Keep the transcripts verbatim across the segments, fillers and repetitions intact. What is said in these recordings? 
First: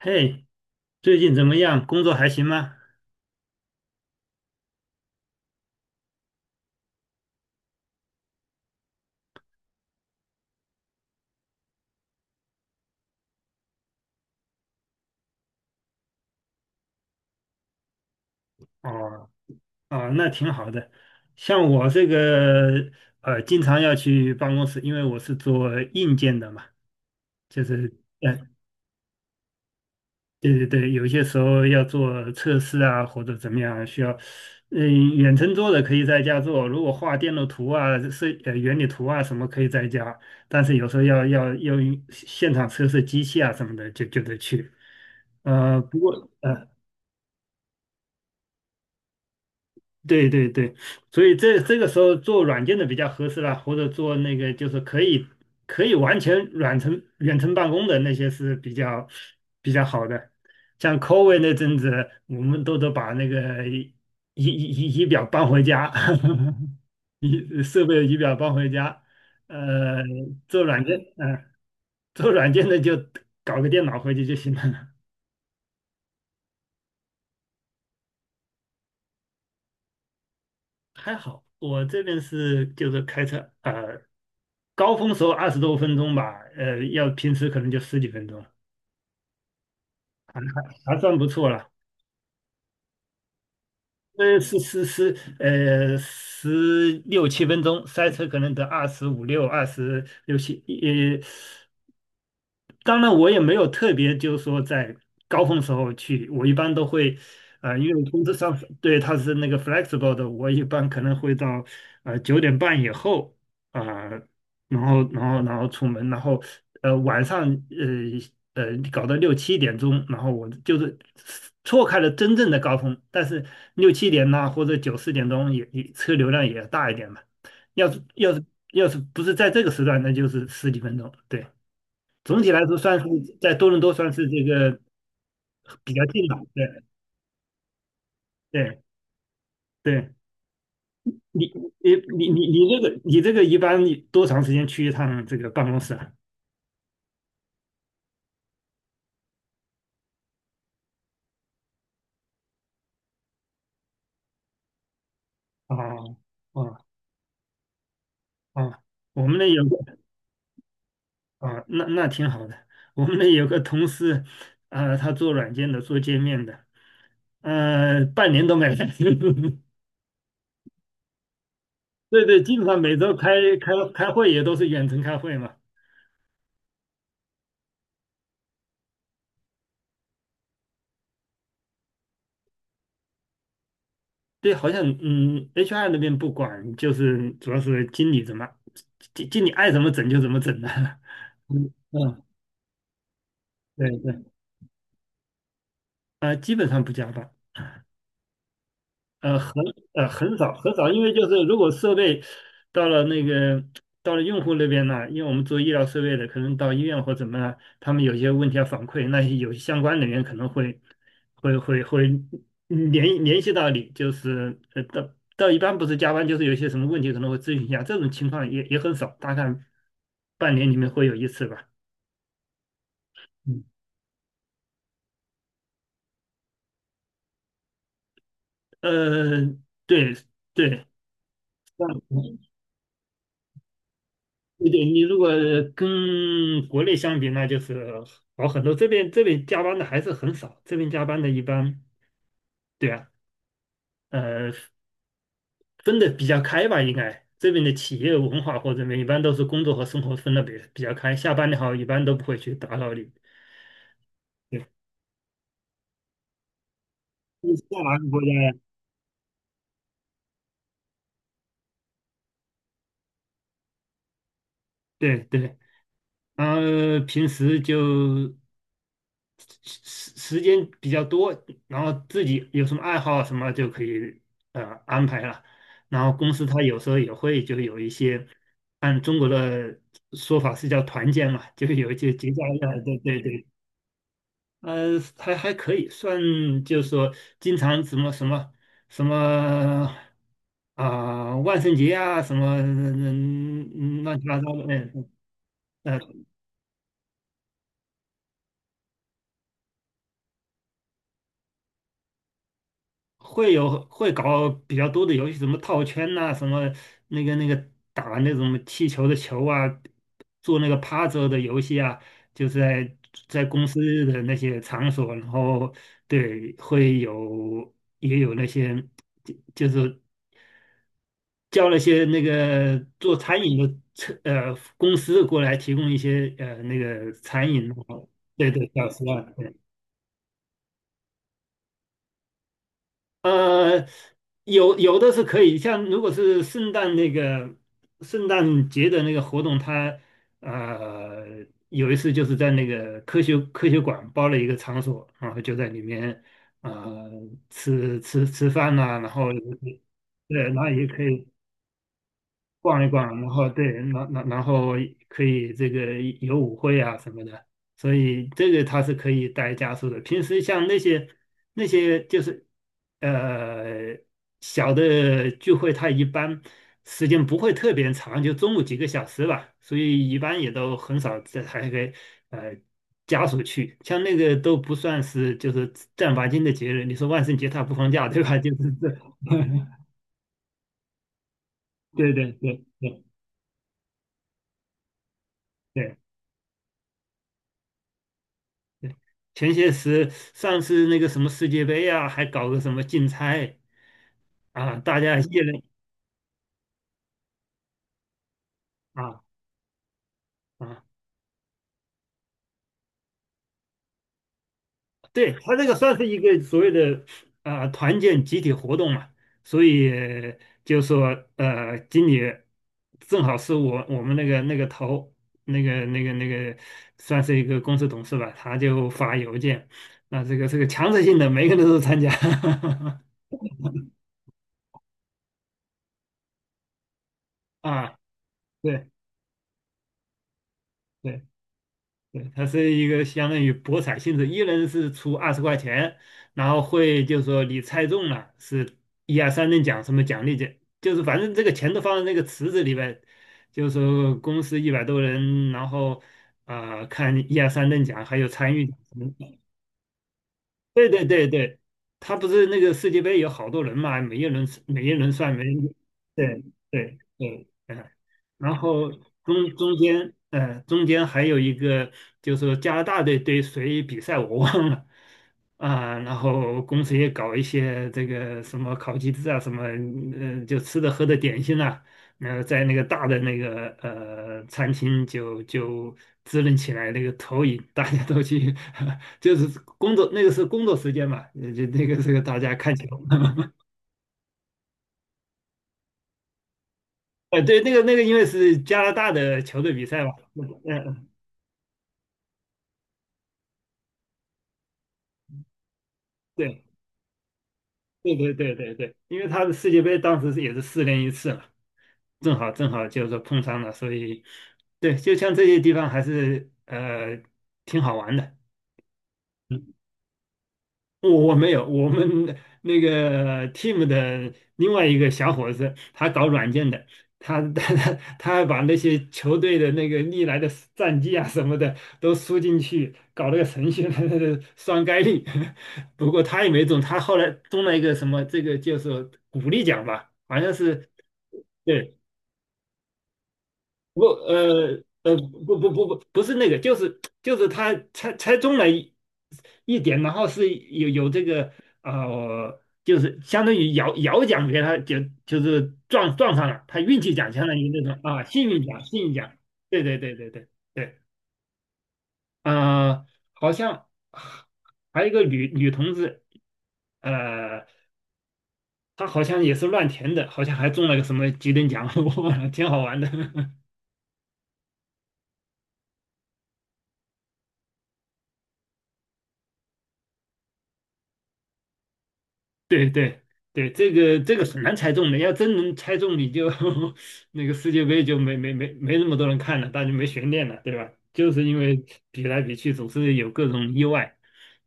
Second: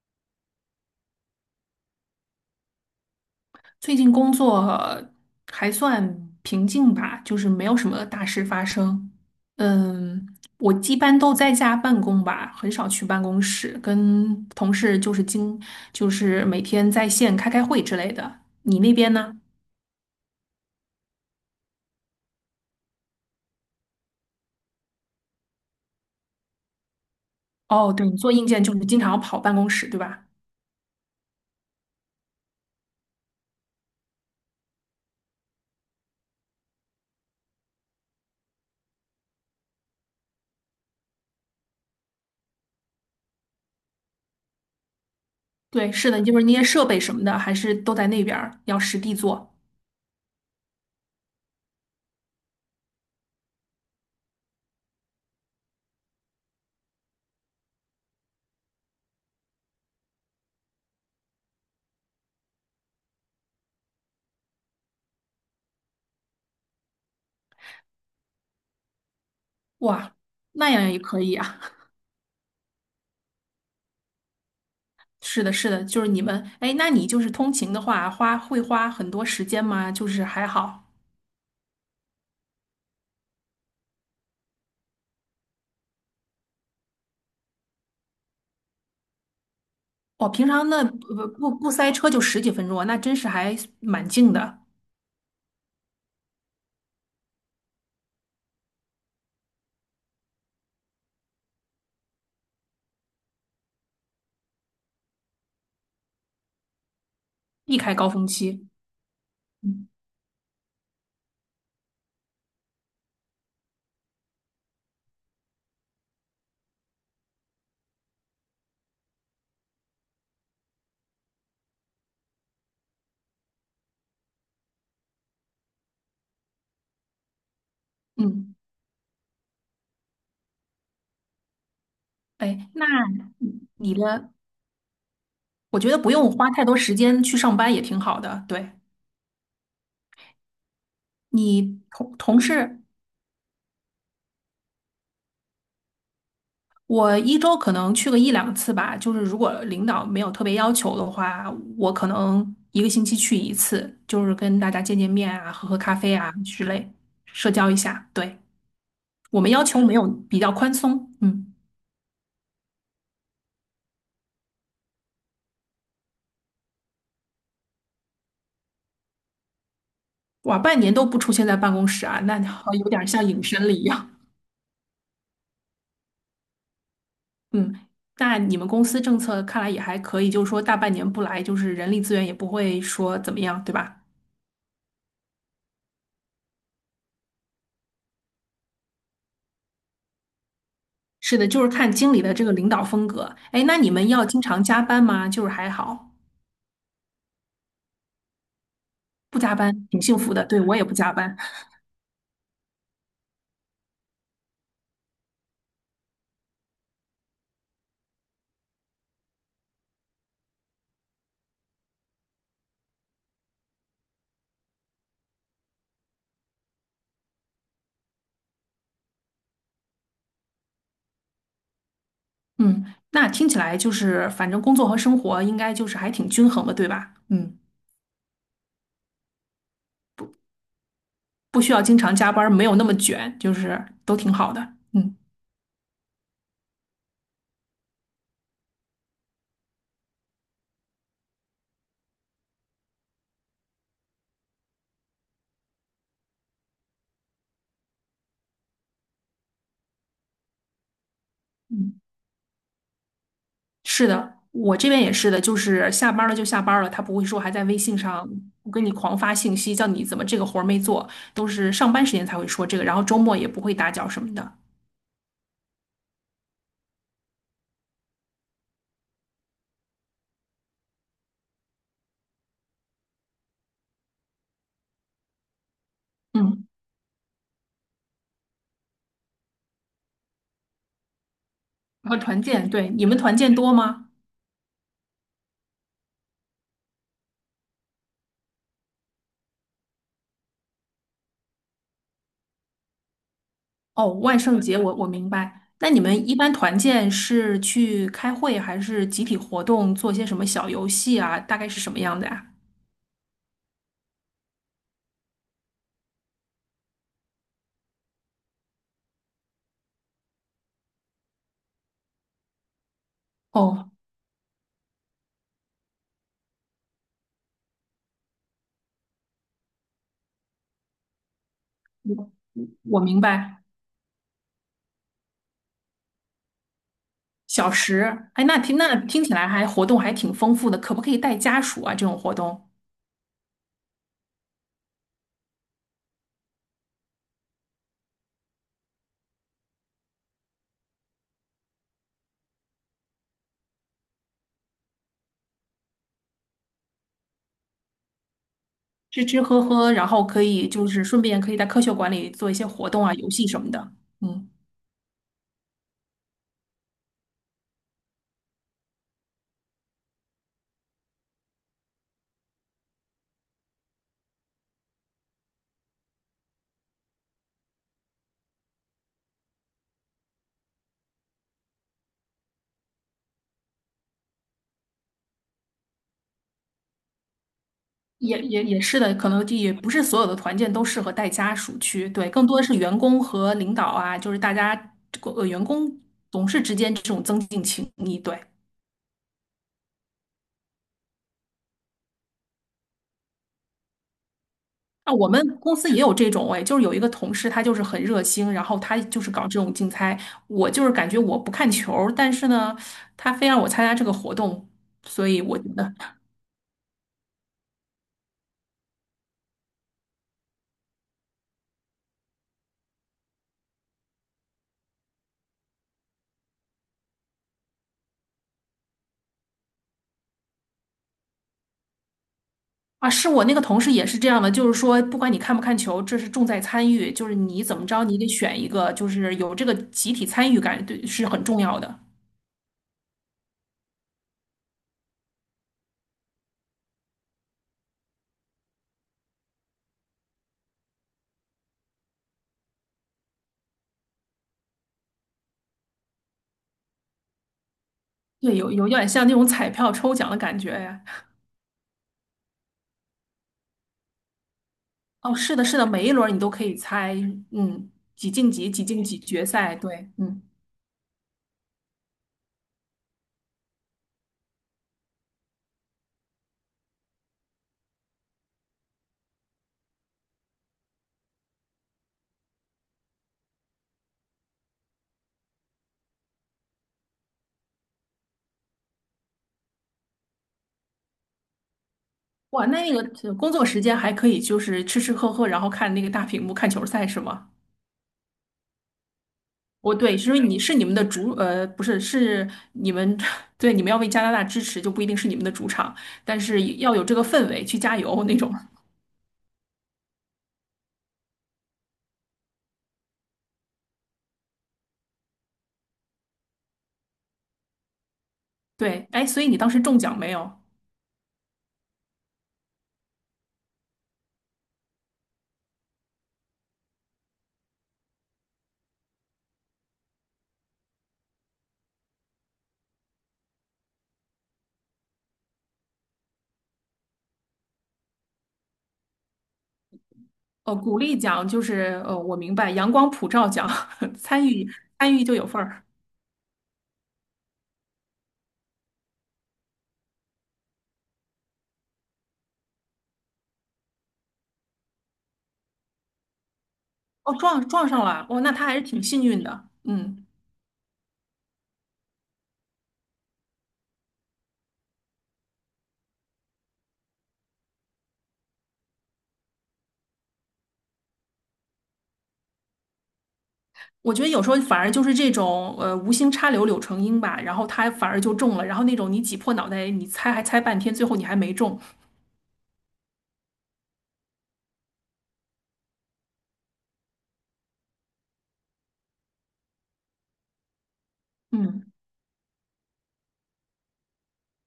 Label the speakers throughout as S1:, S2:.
S1: 嘿，最近怎么样？工作还行吗？
S2: 最近工作还算平静吧，就是没有什么大事发生。嗯，我一般都在家办公吧，很少去办公室，跟同事就是经就是每天在线开开会之类的。你那边
S1: 哦，
S2: 呢？
S1: 啊，那挺好的。像我这个呃，经常要去办公室，因为我是做硬件的嘛，就
S2: 哦，
S1: 是
S2: 对，你做硬
S1: 呃，
S2: 件就是经常要跑办公室，对吧？
S1: 对对对，有些时候要做测试啊，或者怎么样，需要嗯、远程做的可以在家做，如果画电路图啊、设呃原理图啊什么可以在家，但是有时候要要要用现场测试机器啊什么的，就就得去。呃，
S2: 对，
S1: 不
S2: 是
S1: 过。
S2: 的，就是那些
S1: 呃。
S2: 设备什么的，还是都在那边儿，要实地做。
S1: 对对对，所以这这个时候做软件的比较合适啦，或者做那个就是可以可以完全远程远程办公的那些是比较比较好的。像 COVID 那阵子，我们都得把那个仪仪仪仪表搬回家，仪设备仪表搬回家。呃，
S2: 哇，
S1: 做
S2: 那
S1: 软
S2: 样
S1: 件，
S2: 也可以
S1: 嗯、
S2: 啊。
S1: 做软件的就搞个电脑回去就行了。
S2: 是的，是的，就是你们，哎，那你就是通勤的话，花会花很多时间吗？就是还好，
S1: 还好我这边是就是开车，呃，高峰时候二十多分钟吧，呃，要平时可能就十几分钟，
S2: 我平常那
S1: 还算不
S2: 不
S1: 错
S2: 不
S1: 了。
S2: 不塞车就十几分钟啊，那真是还蛮近
S1: 呃，是
S2: 的，
S1: 是是，呃，十六七分钟，塞车可能得二十五六、二十六七，呃，当然，我也没有特别，就是说在高峰时候去，我一般都会，呃，
S2: 避
S1: 因
S2: 开高
S1: 为工
S2: 峰
S1: 资上
S2: 期。
S1: 对它是那个
S2: 嗯
S1: flexible 的，我一般可能会到呃九点半以后啊、呃然后然后然后出门，然后呃晚上呃呃搞到六七点钟，然后我就是错开了真正的高峰，但是六七点呐、或者九四点钟也也车流量也大一点嘛，要是要是
S2: 嗯，
S1: 要是不是在这个时段，那就是十几分钟，对。总体来
S2: 哎，
S1: 说
S2: 那
S1: 算是在多伦多
S2: 你
S1: 算是
S2: 的，
S1: 这个
S2: 我觉
S1: 比
S2: 得
S1: 较
S2: 不
S1: 近
S2: 用
S1: 吧。
S2: 花太多
S1: 对
S2: 时间去上班也挺好的。对，
S1: 对对，你
S2: 你同
S1: 你
S2: 同
S1: 你你你这
S2: 事，
S1: 个你这个一般多长时间去一趟这个办公室啊？
S2: 我一周可能去个一两次吧，就是如果领导没有特别要求的话，我可能一个星期去一次，就是跟大家见见面啊，喝喝咖啡
S1: 哦
S2: 啊之
S1: 哦
S2: 类，社交一下。对，
S1: 哦，我们
S2: 我
S1: 那
S2: 们
S1: 有
S2: 要
S1: 个
S2: 求没有比较宽松，嗯，
S1: 啊，那那挺好的。我们那有个同事，呃，他做软件的，做界面的，呃，半年都没来。
S2: 哇，半年都不出现在办公室啊，
S1: 对
S2: 那
S1: 对，基本
S2: 好
S1: 上
S2: 有
S1: 每
S2: 点
S1: 周
S2: 像
S1: 开
S2: 隐身
S1: 开
S2: 了一样，
S1: 开会也都是远程开会嘛。
S2: 嗯。那你们公司政策看来也还可以，就是说大半年不来，就是人力资源也不会说怎么样，对吧？
S1: 对，好像嗯，H R 那边不管，就是主要是经理怎么，经经理爱怎么整就怎么整的，
S2: 是的，就是
S1: 嗯
S2: 看经理
S1: 嗯，
S2: 的这个领导风格。哎，那
S1: 对
S2: 你们
S1: 对，
S2: 要经常加班吗？就是还好。
S1: 呃，基本上不加班。呃，
S2: 不
S1: 很
S2: 加班，挺
S1: 呃
S2: 幸福
S1: 很
S2: 的。
S1: 少
S2: 对，
S1: 很
S2: 我也
S1: 少，
S2: 不
S1: 因为
S2: 加
S1: 就
S2: 班。
S1: 是如果设备到了那个到了用户那边呢，因为我们做医疗设备的，可能到医院或怎么，他们有些问题要反馈，那些有相关人员可能会会会会联联系到你，就是呃到到一般不是加班，就是有一些什么问题可能会咨询一下，这种情况也也很少，大概半年里面会有一次吧。
S2: 嗯，那听起
S1: 嗯，
S2: 来就是，反正工作和生活应该就是还挺均衡的，对吧？嗯，
S1: 呃，对对。
S2: 不需要经常加 班，没有那么卷，就是都挺好的。
S1: 对对，你
S2: 嗯
S1: 如果跟国内相比，那就是好很多。这边这边加班的还是很少，这边加班的一般，对啊，呃，分的比较开吧，应该这边的企业文化或者什么，一般都是工作和生活分的比比较开。下班的话，一
S2: 嗯，
S1: 般都不会去打扰你。
S2: 是的，
S1: 对，
S2: 我这边也是的，就是下班了就下班了，他不会说还
S1: 你是
S2: 在微
S1: 在
S2: 信
S1: 哪个国家
S2: 上
S1: 呀？
S2: 我跟你狂发信息，叫你怎么这个活儿没做，都是上班时间才会说这个，然后周末也不会打搅什么的。
S1: 对对。然后平时就时时间比较多，然后自己有什么爱好什么就可以呃安排了。然后公司它
S2: 嗯，
S1: 有时候也会就有一些，按中国的说法是叫团建嘛，就有一
S2: 然
S1: 些
S2: 后
S1: 节
S2: 团
S1: 假日
S2: 建，
S1: 啊
S2: 对，
S1: 对
S2: 你们
S1: 对
S2: 团
S1: 对，
S2: 建多吗？
S1: 呃，还还可以算，就是说经常什么什么什么啊、万圣节啊，什么嗯嗯嗯
S2: 哦，
S1: 乱七八
S2: 万
S1: 糟
S2: 圣
S1: 的，
S2: 节
S1: 嗯。
S2: 我我
S1: 嗯。
S2: 明白。那你
S1: 呃
S2: 们一般团建是去开会，还是集体活动，做些什么小游戏啊？大概是什么样的呀？
S1: 会有会搞比较多的游戏，什么套圈呐、什么那个那个打那种气球的球啊，做那个趴着的游戏啊，就是在在公
S2: 哦，
S1: 司的那些场所，然后对会有也有那些就就是叫那些那个
S2: 我
S1: 做
S2: 明
S1: 餐饮
S2: 白。
S1: 的车呃公司过来提供一些呃那个餐饮
S2: 小
S1: 啊，然后
S2: 时，哎，
S1: 对
S2: 那
S1: 对
S2: 听
S1: 小
S2: 那
S1: 吃
S2: 听
S1: 啊，
S2: 起来还活动还挺丰富的，可不可以带家属啊？这种活动
S1: 呃，有有的是可以，像如果是圣诞那个圣诞节的那个活动，它呃有一次就是在那个科学科学馆包了一个场所，然后就在里面呃吃吃吃饭呐、然
S2: 吃
S1: 后
S2: 吃喝喝，然后
S1: 对，
S2: 可
S1: 然后
S2: 以
S1: 也
S2: 就
S1: 可
S2: 是顺
S1: 以
S2: 便可以在科学馆里做一些
S1: 逛
S2: 活
S1: 一
S2: 动啊、
S1: 逛，
S2: 游
S1: 然
S2: 戏
S1: 后
S2: 什
S1: 对，
S2: 么的。
S1: 然然然
S2: 嗯。
S1: 后可以这个有舞会啊什么的，所以这个它是可以带家属的。平时像那些那些就是呃小的聚会，它一般时间不会特别长，就中午几个小时吧，所以一般也都很少这还给呃家属去。像那个都不算是就是正儿八经的节日，你说万圣节它不放假对吧？
S2: 也
S1: 就
S2: 也
S1: 是
S2: 也
S1: 这，
S2: 是的，可能也不是所有的团建都适合带家属 去，
S1: 对
S2: 对，
S1: 对
S2: 更多
S1: 对
S2: 的是员
S1: 对
S2: 工和领导啊，就是大家呃员工
S1: 对。
S2: 同事之间这种增进情谊，对。
S1: 对，前些时上次那个什么世界杯啊，还搞个什么竞猜啊，大
S2: 那
S1: 家
S2: 我
S1: 议
S2: 们
S1: 论
S2: 公司也有这种哎，就是有一个同事，他就是很热心，然后他就
S1: 啊
S2: 是搞这种竞猜。我
S1: 啊，
S2: 就是感觉我不看球儿但是呢，他非让我参加这个活动，所
S1: 对，
S2: 以
S1: 他
S2: 我觉
S1: 这个
S2: 得
S1: 算是一个所谓的啊团建集体活动嘛，所以就说呃，经理正好是我我们那个那个头那个那个那个算是一个公司董事吧，他就发邮件，那这个这个强制性的每个人都参加
S2: 啊，是我那个同事也是这样的，就是说，不管你看不看球，这是重在参与，就是你怎么
S1: 啊，
S2: 着，你得选一
S1: 对。
S2: 个，就是有这个集体参与感，对，
S1: 对
S2: 是很重要的。
S1: 对，它是一个相当于博彩性质，一人是出二十块钱，然后会就是说你猜中了是一二三等奖什么奖励奖，就是反正这个钱都放在那个池子里边，就是说公司一百多人，然后啊、呃看一二三等奖还有参
S2: 对，
S1: 与
S2: 有
S1: 奖，
S2: 有点像那种彩票抽奖的感觉
S1: 对
S2: 呀。
S1: 对对对，他不是那个世界杯有好多人嘛，每一轮每一轮算
S2: 哦，
S1: 每一
S2: 是的，
S1: 轮，
S2: 是的，每一轮你
S1: 对
S2: 都可以
S1: 对
S2: 猜，
S1: 对，嗯，
S2: 嗯，几进
S1: 然
S2: 几，几
S1: 后
S2: 进几决
S1: 中
S2: 赛，
S1: 中
S2: 对，
S1: 间
S2: 嗯，
S1: 呃中间还有一个就是说加拿大队对谁比赛我忘了啊，然后公司也搞一些这个什么烤鸡翅啊什么，呃，就吃的喝的点心啊。那在那个大的那个呃餐厅就就支棱起来那个投影，大家都去，就是工作那个是工作时间嘛，呃就那个是大家
S2: 哇，
S1: 看球，
S2: 那个呃工作时间还可以，就是吃吃喝喝，然后看那个大屏幕看球赛是
S1: 呃
S2: 吗？
S1: 对，那个那个因为是加拿大的球队比
S2: 我
S1: 赛嘛，
S2: 对，是因为你是你们的
S1: 嗯
S2: 主，呃，不是，是你们，对，你们要为加拿大支持，就不一定是你们的主场，但
S1: 对
S2: 是要有这个氛围去加
S1: 对
S2: 油
S1: 对
S2: 那种。
S1: 对对 对，因为他的世界杯当时是也是四年一次嘛，正好正好就是说碰上了，所以对，就像这些地方还是呃挺好玩的。
S2: 对，哎，所以你当时中奖没有？
S1: 我我没有，我们那个 team 的另外一个小伙子，他搞软件的，他他他他还把那些球队的那个历来的战绩啊什么的都输进去，搞了个程序来来来双 概率。不过他也没中，他后来中了一个什么，这个就是鼓励奖吧，好像
S2: 哦，
S1: 是。
S2: 鼓励奖就
S1: 对。
S2: 是，呃，我明白，阳光普照奖，
S1: 不，
S2: 参与
S1: 呃
S2: 参
S1: 呃，
S2: 与就有
S1: 不
S2: 份
S1: 不
S2: 儿。
S1: 不不，不是那个，就是就是他猜猜中了一一点，然后是有有这个呃，就是相当于摇摇奖给他，就就是撞撞上了，他运气奖
S2: 哦，
S1: 相当
S2: 撞
S1: 于那
S2: 撞
S1: 种
S2: 上
S1: 啊
S2: 了，哦，
S1: 幸
S2: 那
S1: 运
S2: 他还
S1: 奖，
S2: 是挺
S1: 幸运
S2: 幸
S1: 奖，
S2: 运的。
S1: 对对对
S2: 嗯，
S1: 对对对，呃，好像还有一个女女同志，呃，她好像也是乱填的，好像还中了个什么几等奖，我忘了，挺好玩的。
S2: 我觉得有时候反而就是这种，呃，无心插柳柳成荫吧，然后他反而就中了，然后那种你挤破脑袋你猜还猜半天，最后你还没中。
S1: 对对对，这个这个很难猜中的，要真能猜中，你就 那个世界杯就没没没没那么多人看了，大家没悬念了，对吧？就是因为
S2: 嗯。
S1: 比来比去总是有各种意外，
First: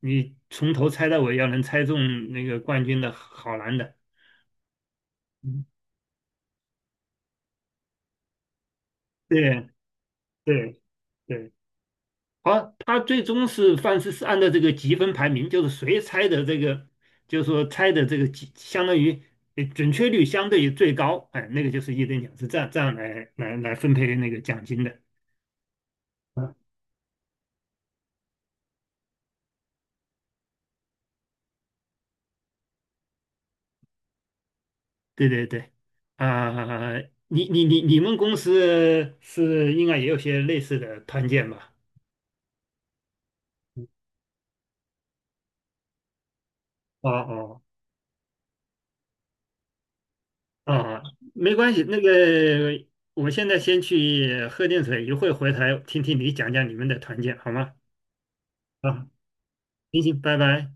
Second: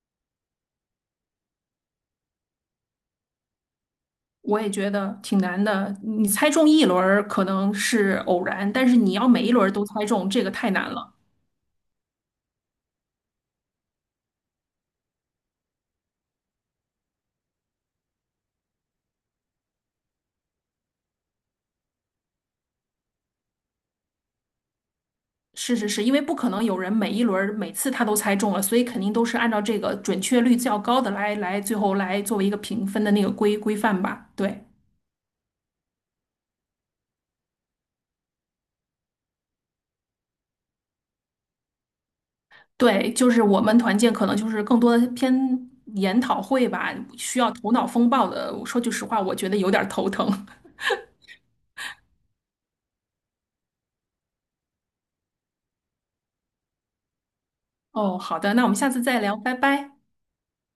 S1: 你从头猜到尾，要能猜中那个冠军的好难的。
S2: 我也觉得挺难
S1: 嗯，
S2: 的。你猜中一轮儿可能是偶然，但是你要每一轮
S1: 对
S2: 儿都猜中，这个太
S1: 对
S2: 难了。
S1: 对。好，他最终是范式是按照这个积分排名，就是谁猜的这个，就是说猜的这个积，相当于呃准确率相对于最高，哎，那个就是一等奖，是这样这样来来来分配那个奖金的。
S2: 是是是，因为不可
S1: 啊，
S2: 能有人每一轮儿每次他都猜中了，所以肯定都是按照这个准确率较高的来来最后来作为一个评分的那个规规范吧。对
S1: 对对对，啊、你你你你们公司是应该也有些类似的团建吧？
S2: 对，就是我们团建可能就是更多的偏研讨会吧，
S1: 哦
S2: 需要
S1: 哦
S2: 头脑风暴的。说句实话，我觉得有点儿头疼。
S1: 哦，没关系，那个我现在先去喝点水，一会儿回来听听你讲讲你们的团建好吗？
S2: 哦，好的，那我们下次
S1: 啊，
S2: 再聊，拜拜。
S1: 行行，拜拜。